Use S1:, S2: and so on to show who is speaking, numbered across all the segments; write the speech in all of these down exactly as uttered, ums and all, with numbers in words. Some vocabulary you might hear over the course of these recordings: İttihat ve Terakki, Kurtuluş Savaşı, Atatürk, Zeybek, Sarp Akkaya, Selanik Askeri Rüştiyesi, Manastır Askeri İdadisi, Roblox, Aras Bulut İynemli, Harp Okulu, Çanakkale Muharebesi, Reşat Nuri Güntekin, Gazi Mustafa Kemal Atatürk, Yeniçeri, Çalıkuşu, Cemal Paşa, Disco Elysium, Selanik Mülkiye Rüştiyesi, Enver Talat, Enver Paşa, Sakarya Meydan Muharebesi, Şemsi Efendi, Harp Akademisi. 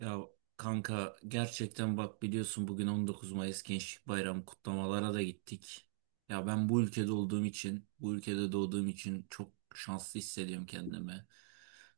S1: Ya kanka gerçekten bak biliyorsun bugün on dokuz Mayıs Gençlik Bayramı kutlamalara da gittik. Ya ben bu ülkede olduğum için, bu ülkede doğduğum için çok şanslı hissediyorum kendimi.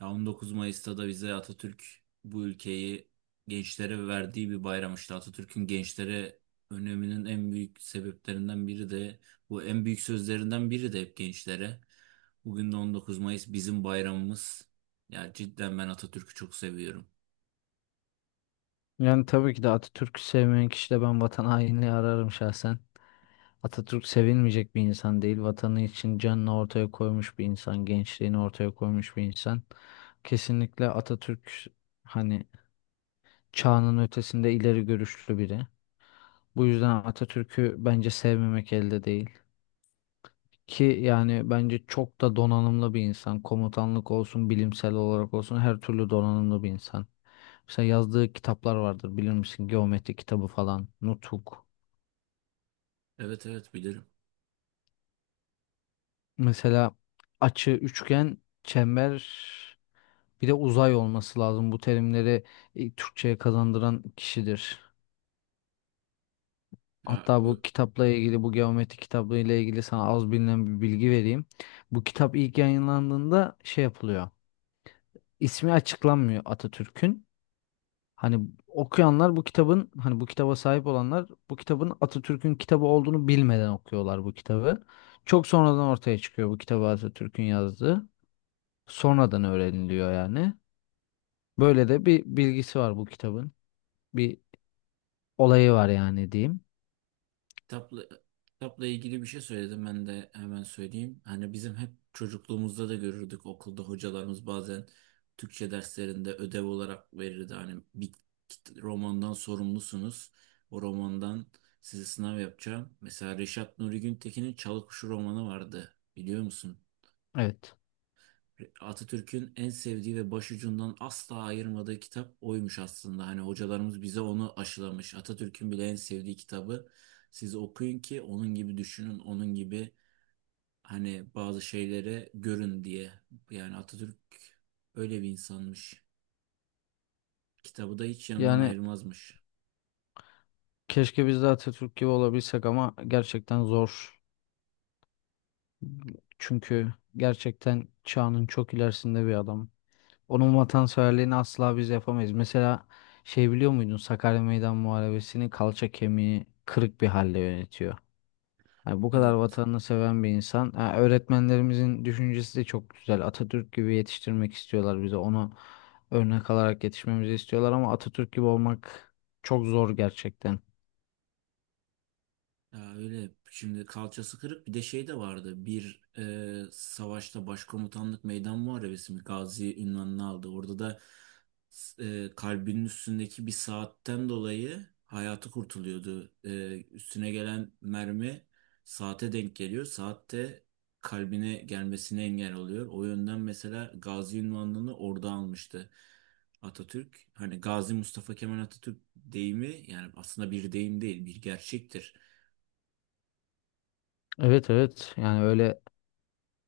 S1: Ya on dokuz Mayıs'ta da bize Atatürk bu ülkeyi gençlere verdiği bir bayram işte. Atatürk'ün gençlere öneminin en büyük sebeplerinden biri de bu en büyük sözlerinden biri de hep gençlere. Bugün de on dokuz Mayıs bizim bayramımız. Ya cidden ben Atatürk'ü çok seviyorum.
S2: Yani tabii ki de Atatürk'ü sevmeyen kişi de ben vatan hainliği ararım şahsen. Atatürk sevilmeyecek bir insan değil. Vatanı için canını ortaya koymuş bir insan, gençliğini ortaya koymuş bir insan. Kesinlikle Atatürk hani çağının ötesinde ileri görüşlü biri. Bu yüzden Atatürk'ü bence sevmemek elde değil. Ki yani bence çok da donanımlı bir insan. Komutanlık olsun, bilimsel olarak olsun her türlü donanımlı bir insan. Mesela yazdığı kitaplar vardır bilir misin? Geometri kitabı falan, Nutuk.
S1: Evet, evet, bilirim.
S2: Mesela açı, üçgen, çember bir de uzay olması lazım. Bu terimleri e, Türkçe'ye kazandıran kişidir.
S1: Ya,
S2: Hatta bu
S1: ö-
S2: kitapla ilgili, bu geometri kitabı ile ilgili sana az bilinen bir bilgi vereyim. Bu kitap ilk yayınlandığında şey yapılıyor. İsmi açıklanmıyor Atatürk'ün. Hani okuyanlar bu kitabın, hani bu kitaba sahip olanlar bu kitabın Atatürk'ün kitabı olduğunu bilmeden okuyorlar bu kitabı. Çok sonradan ortaya çıkıyor bu kitabı Atatürk'ün yazdığı. Sonradan öğreniliyor yani. Böyle de bir bilgisi var bu kitabın. Bir olayı var yani diyeyim.
S1: kitapla, kitapla ilgili bir şey söyledim ben de hemen söyleyeyim. Hani bizim hep çocukluğumuzda da görürdük okulda hocalarımız bazen Türkçe derslerinde ödev olarak verirdi. Hani bir kit- romandan sorumlusunuz. O romandan size sınav yapacağım. Mesela Reşat Nuri Güntekin'in Çalıkuşu romanı vardı. Biliyor musun?
S2: Evet.
S1: Atatürk'ün en sevdiği ve başucundan asla ayırmadığı kitap oymuş aslında. Hani hocalarımız bize onu aşılamış. Atatürk'ün bile en sevdiği kitabı siz okuyun ki onun gibi düşünün, onun gibi hani bazı şeylere görün diye. Yani Atatürk öyle bir insanmış. Kitabı da hiç yanından
S2: Yani
S1: ayırmazmış.
S2: keşke biz de Atatürk gibi olabilsek ama gerçekten zor. Çünkü gerçekten çağının çok ilerisinde bir adam. Onun vatanseverliğini asla biz yapamayız. Mesela şey biliyor muydun Sakarya Meydan Muharebesi'ni kalça kemiği kırık bir halde yönetiyor. Yani bu kadar
S1: Evet.
S2: vatanını seven bir insan. Ha, öğretmenlerimizin düşüncesi de çok güzel. Atatürk gibi yetiştirmek istiyorlar bize. Onu örnek alarak yetişmemizi istiyorlar ama Atatürk gibi olmak çok zor gerçekten.
S1: Ya öyle şimdi kalçası kırık bir de şey de vardı bir e, savaşta başkomutanlık meydan muharebesi mi Gazi ünvanını aldı orada da, e, kalbinin üstündeki bir saatten dolayı hayatı kurtuluyordu. E, üstüne gelen mermi saate denk geliyor, saatte kalbine gelmesine engel oluyor. O yönden mesela Gazi ünvanını orada almıştı Atatürk. Hani Gazi Mustafa Kemal Atatürk deyimi yani aslında bir deyim değil, bir gerçektir.
S2: Evet, evet. Yani öyle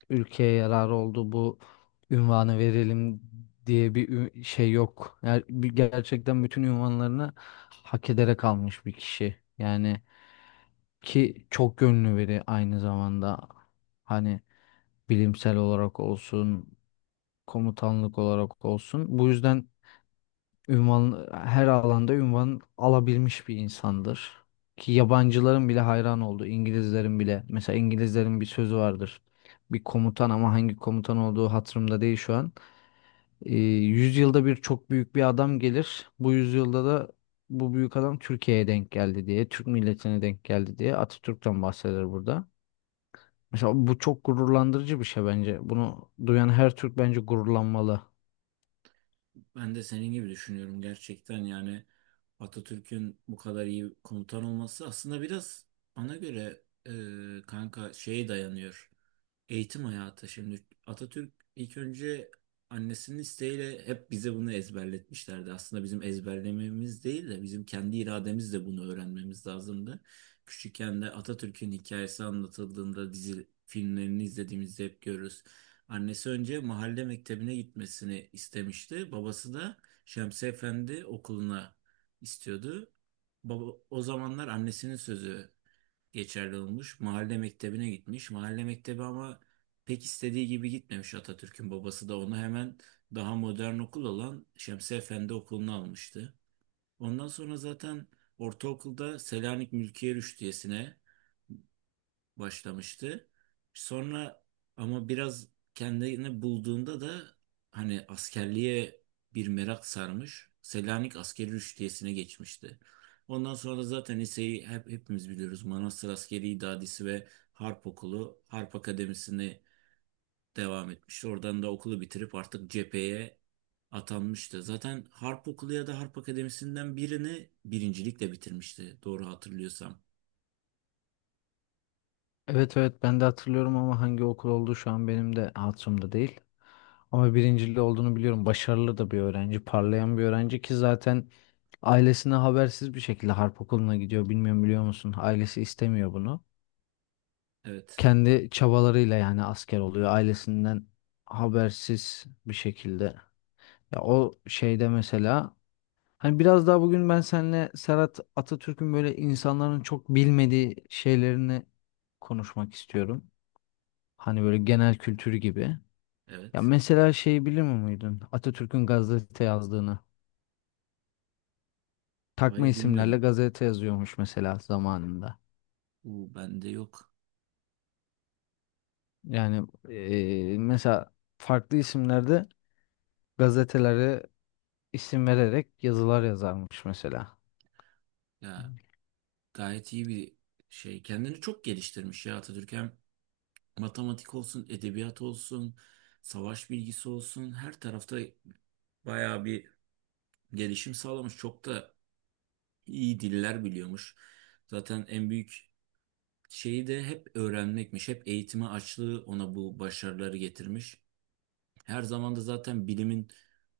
S2: ülkeye yararı oldu bu ünvanı verelim diye bir ü- şey yok. Yani bir- gerçekten bütün ünvanlarını hak ederek almış bir kişi. Yani ki çok gönlü biri aynı zamanda. Hani bilimsel olarak olsun, komutanlık olarak olsun. Bu yüzden ünvan her alanda ünvan alabilmiş bir insandır. Ki yabancıların bile hayran oldu. İngilizlerin bile. Mesela İngilizlerin bir sözü vardır. Bir komutan ama hangi komutan olduğu hatırımda değil şu an. Ee, yüzyılda bir çok büyük bir adam gelir. Bu yüzyılda da bu büyük adam Türkiye'ye denk geldi diye, Türk milletine denk geldi diye Atatürk'ten bahseder burada. Mesela bu çok gururlandırıcı bir şey bence. Bunu duyan her Türk bence gururlanmalı.
S1: Ben de senin gibi düşünüyorum gerçekten. Yani Atatürk'ün bu kadar iyi komutan olması aslında biraz bana göre, e, kanka, şeye dayanıyor. Eğitim hayatı. Şimdi Atatürk ilk önce annesinin isteğiyle, hep bize bunu ezberletmişlerdi. Aslında bizim ezberlememiz değil de bizim kendi irademizle bunu öğrenmemiz lazımdı. Küçükken de Atatürk'ün hikayesi anlatıldığında, dizi filmlerini izlediğimizde hep görürüz. Annesi önce mahalle mektebine gitmesini istemişti. Babası da Şemsi Efendi okuluna istiyordu. Baba, o zamanlar annesinin sözü geçerli olmuş. Mahalle mektebine gitmiş. Mahalle mektebi ama pek istediği gibi gitmemiş. Atatürk'ün babası da onu hemen daha modern okul olan Şemsi Efendi Okulu'nu almıştı. Ondan sonra zaten ortaokulda Selanik Mülkiye Rüştiyesi'ne başlamıştı. Sonra ama biraz kendini bulduğunda da hani askerliğe bir merak sarmış. Selanik Askeri Rüştiyesi'ne geçmişti. Ondan sonra da zaten liseyi hep hepimiz biliyoruz. Manastır Askeri İdadisi ve Harp Okulu, Harp Akademisi'ne devam etmiş. Oradan da okulu bitirip artık cepheye atanmıştı. Zaten Harp Okulu ya da Harp Akademisi'nden birini birincilikle bitirmişti. Doğru hatırlıyorsam.
S2: Evet, evet, ben de hatırlıyorum ama hangi okul olduğu şu an benim de hatırımda değil. Ama birincili olduğunu biliyorum. Başarılı da bir öğrenci, parlayan bir öğrenci ki zaten ailesine habersiz bir şekilde harp okuluna gidiyor. Bilmiyorum, biliyor musun? Ailesi istemiyor bunu.
S1: Evet.
S2: Kendi çabalarıyla yani asker oluyor. Ailesinden habersiz bir şekilde. Ya o şeyde mesela hani biraz daha bugün ben seninle Serhat Atatürk'ün böyle insanların çok bilmediği şeylerini konuşmak istiyorum. Hani böyle genel kültür gibi. Ya
S1: Evet.
S2: mesela şeyi bilir miydin Atatürk'ün gazete yazdığını. Takma
S1: Hayır,
S2: isimlerle
S1: bilmiyordum.
S2: gazete yazıyormuş mesela zamanında.
S1: Bu bende yok.
S2: Yani eee, mesela farklı isimlerde gazetelere isim vererek yazılar yazarmış mesela.
S1: Ya, gayet iyi bir şey. Kendini çok geliştirmiş ya Atatürk. Hem matematik olsun, edebiyat olsun, savaş bilgisi olsun. Her tarafta bayağı bir gelişim sağlamış. Çok da iyi diller biliyormuş. Zaten en büyük şeyi de hep öğrenmekmiş. Hep eğitime açlığı ona bu başarıları getirmiş. Her zaman da zaten bilimin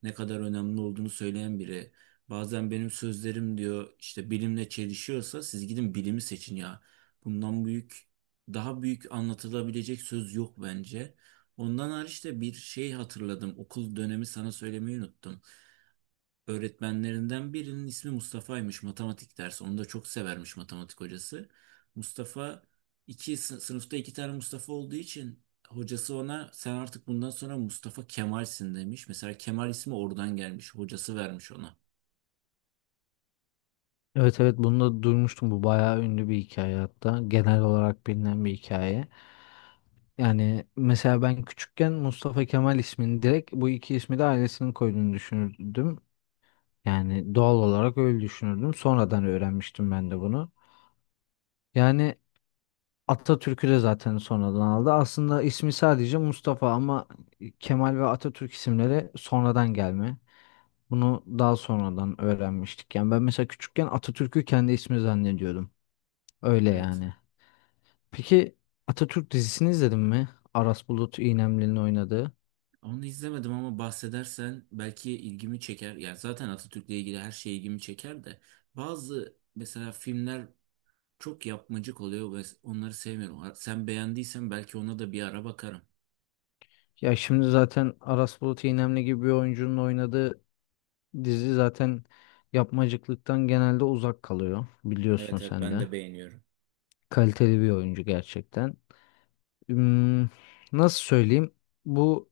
S1: ne kadar önemli olduğunu söyleyen biri. Bazen benim sözlerim diyor işte bilimle çelişiyorsa siz gidin bilimi seçin ya. Bundan büyük, daha büyük anlatılabilecek söz yok bence. Ondan hariç de bir şey hatırladım. Okul dönemi sana söylemeyi unuttum, öğretmenlerinden birinin ismi Mustafa'ymış, matematik dersi. Onu da çok severmiş matematik hocası. Mustafa. İki sı- sınıfta iki tane Mustafa olduğu için hocası ona sen artık bundan sonra Mustafa Kemal'sin demiş. Mesela Kemal ismi oradan gelmiş. Hocası vermiş ona.
S2: Evet, evet, bunu da duymuştum. Bu bayağı ünlü bir hikaye hatta. Genel olarak bilinen bir hikaye. Yani mesela ben küçükken Mustafa Kemal ismini direkt bu iki ismi de ailesinin koyduğunu düşünürdüm. Yani doğal olarak öyle düşünürdüm. Sonradan öğrenmiştim ben de bunu. Yani Atatürk'ü de zaten sonradan aldı. Aslında ismi sadece Mustafa ama Kemal ve Atatürk isimleri sonradan gelme. Bunu daha sonradan öğrenmiştik. Yani ben mesela küçükken Atatürk'ü kendi ismi zannediyordum. Öyle
S1: Evet.
S2: yani. Peki Atatürk dizisini izledin mi? Aras Bulut İynemli'nin oynadığı.
S1: Onu izlemedim ama bahsedersen belki ilgimi çeker. Yani zaten Atatürk'le ilgili her şey ilgimi çeker de bazı mesela filmler çok yapmacık oluyor ve onları sevmiyorum. Sen beğendiysen belki ona da bir ara bakarım.
S2: Ya şimdi zaten Aras Bulut İynemli gibi bir oyuncunun oynadığı dizi zaten yapmacıklıktan genelde uzak kalıyor. Biliyorsun
S1: Evet, evet,
S2: sen
S1: ben
S2: de.
S1: de beğeniyorum.
S2: Kaliteli bir oyuncu gerçekten. Hmm, nasıl söyleyeyim? Bu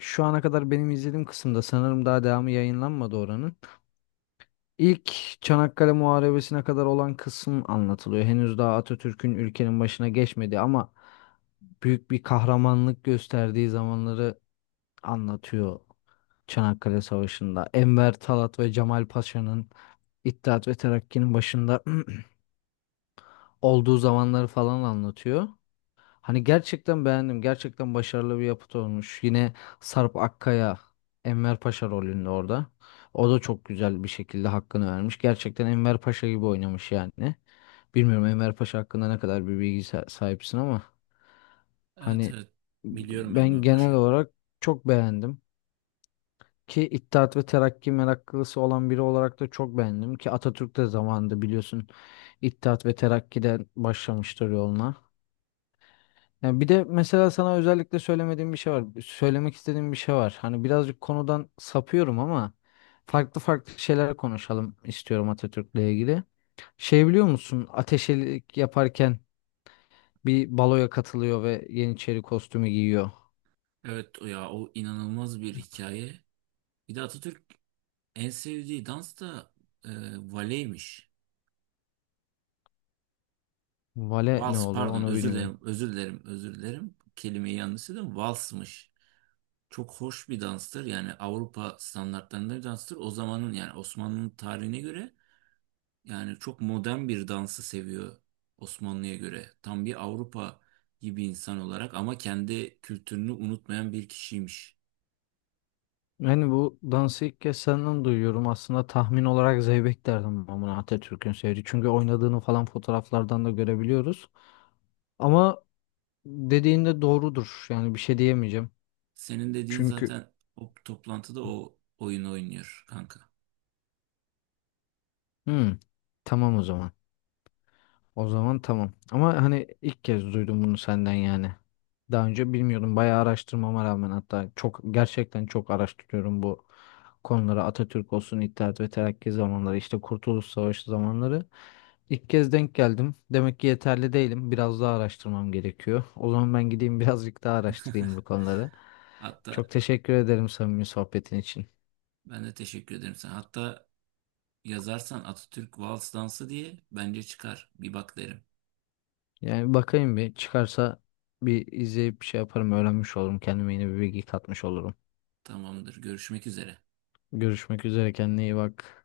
S2: şu ana kadar benim izlediğim kısımda sanırım daha devamı yayınlanmadı oranın. İlk Çanakkale Muharebesi'ne kadar olan kısım anlatılıyor. Henüz daha Atatürk'ün ülkenin başına geçmedi ama büyük bir kahramanlık gösterdiği zamanları anlatıyor. Çanakkale Savaşı'nda Enver Talat ve Cemal Paşa'nın İttihat ve Terakki'nin başında olduğu zamanları falan anlatıyor. Hani gerçekten beğendim. Gerçekten başarılı bir yapıt olmuş. Yine Sarp Akkaya Enver Paşa rolünde orada. O da çok güzel bir şekilde hakkını vermiş. Gerçekten Enver Paşa gibi oynamış yani. Bilmiyorum Enver Paşa hakkında ne kadar bir bilgi sa- sahipsin ama
S1: Evet,
S2: hani
S1: evet, biliyorum
S2: ben
S1: Enver
S2: genel
S1: Paşa'yı.
S2: olarak çok beğendim. Ki İttihat ve Terakki meraklısı olan biri olarak da çok beğendim. Ki Atatürk de zamanında biliyorsun İttihat ve Terakki'den başlamıştır yoluna. Yani bir de mesela sana özellikle söylemediğim bir şey var. Söylemek istediğim bir şey var. Hani birazcık konudan sapıyorum ama farklı farklı şeyler konuşalım istiyorum Atatürk'le ilgili. Şey biliyor musun? Ateşelik yaparken bir baloya katılıyor ve Yeniçeri kostümü giyiyor.
S1: Evet, o ya, o inanılmaz bir hikaye. Bir de Atatürk en sevdiği dans da e, valeymiş.
S2: Vale ne
S1: Vals,
S2: oluyor
S1: pardon,
S2: onu
S1: özür
S2: bilmiyorum.
S1: dilerim, özür dilerim, özür dilerim. Kelimeyi yanlış söyledim, valsmış. Çok hoş bir danstır yani, Avrupa standartlarında bir danstır. O zamanın yani Osmanlı'nın tarihine göre, yani çok modern bir dansı seviyor Osmanlı'ya göre. Tam bir Avrupa gibi insan olarak ama kendi kültürünü unutmayan bir kişiymiş.
S2: Yani bu dansı ilk kez senden duyuyorum. Aslında tahmin olarak Zeybek derdim ben buna Atatürk'ün sevdiği. Çünkü oynadığını falan fotoğraflardan da görebiliyoruz. Ama dediğin de doğrudur. Yani bir şey diyemeyeceğim.
S1: Senin dediğin
S2: Çünkü
S1: zaten o toplantıda o oyunu oynuyor kanka.
S2: Hmm, tamam o zaman. O zaman tamam. Ama hani ilk kez duydum bunu senden yani. Daha önce bilmiyordum. Bayağı araştırmama rağmen hatta çok gerçekten çok araştırıyorum bu konuları. Atatürk olsun, İttihat ve Terakki zamanları, işte Kurtuluş Savaşı zamanları. İlk kez denk geldim. Demek ki yeterli değilim. Biraz daha araştırmam gerekiyor. O zaman ben gideyim birazcık daha araştırayım bu konuları. Çok
S1: Hatta
S2: teşekkür ederim samimi sohbetin için.
S1: ben de teşekkür ederim sana. Hatta yazarsan Atatürk Vals Dansı diye bence çıkar. Bir bak derim.
S2: Yani bakayım bir çıkarsa bir izleyip bir şey yaparım, öğrenmiş olurum. Kendime yeni bir bilgi katmış olurum.
S1: Tamamdır. Görüşmek üzere.
S2: Görüşmek üzere, kendine iyi bak.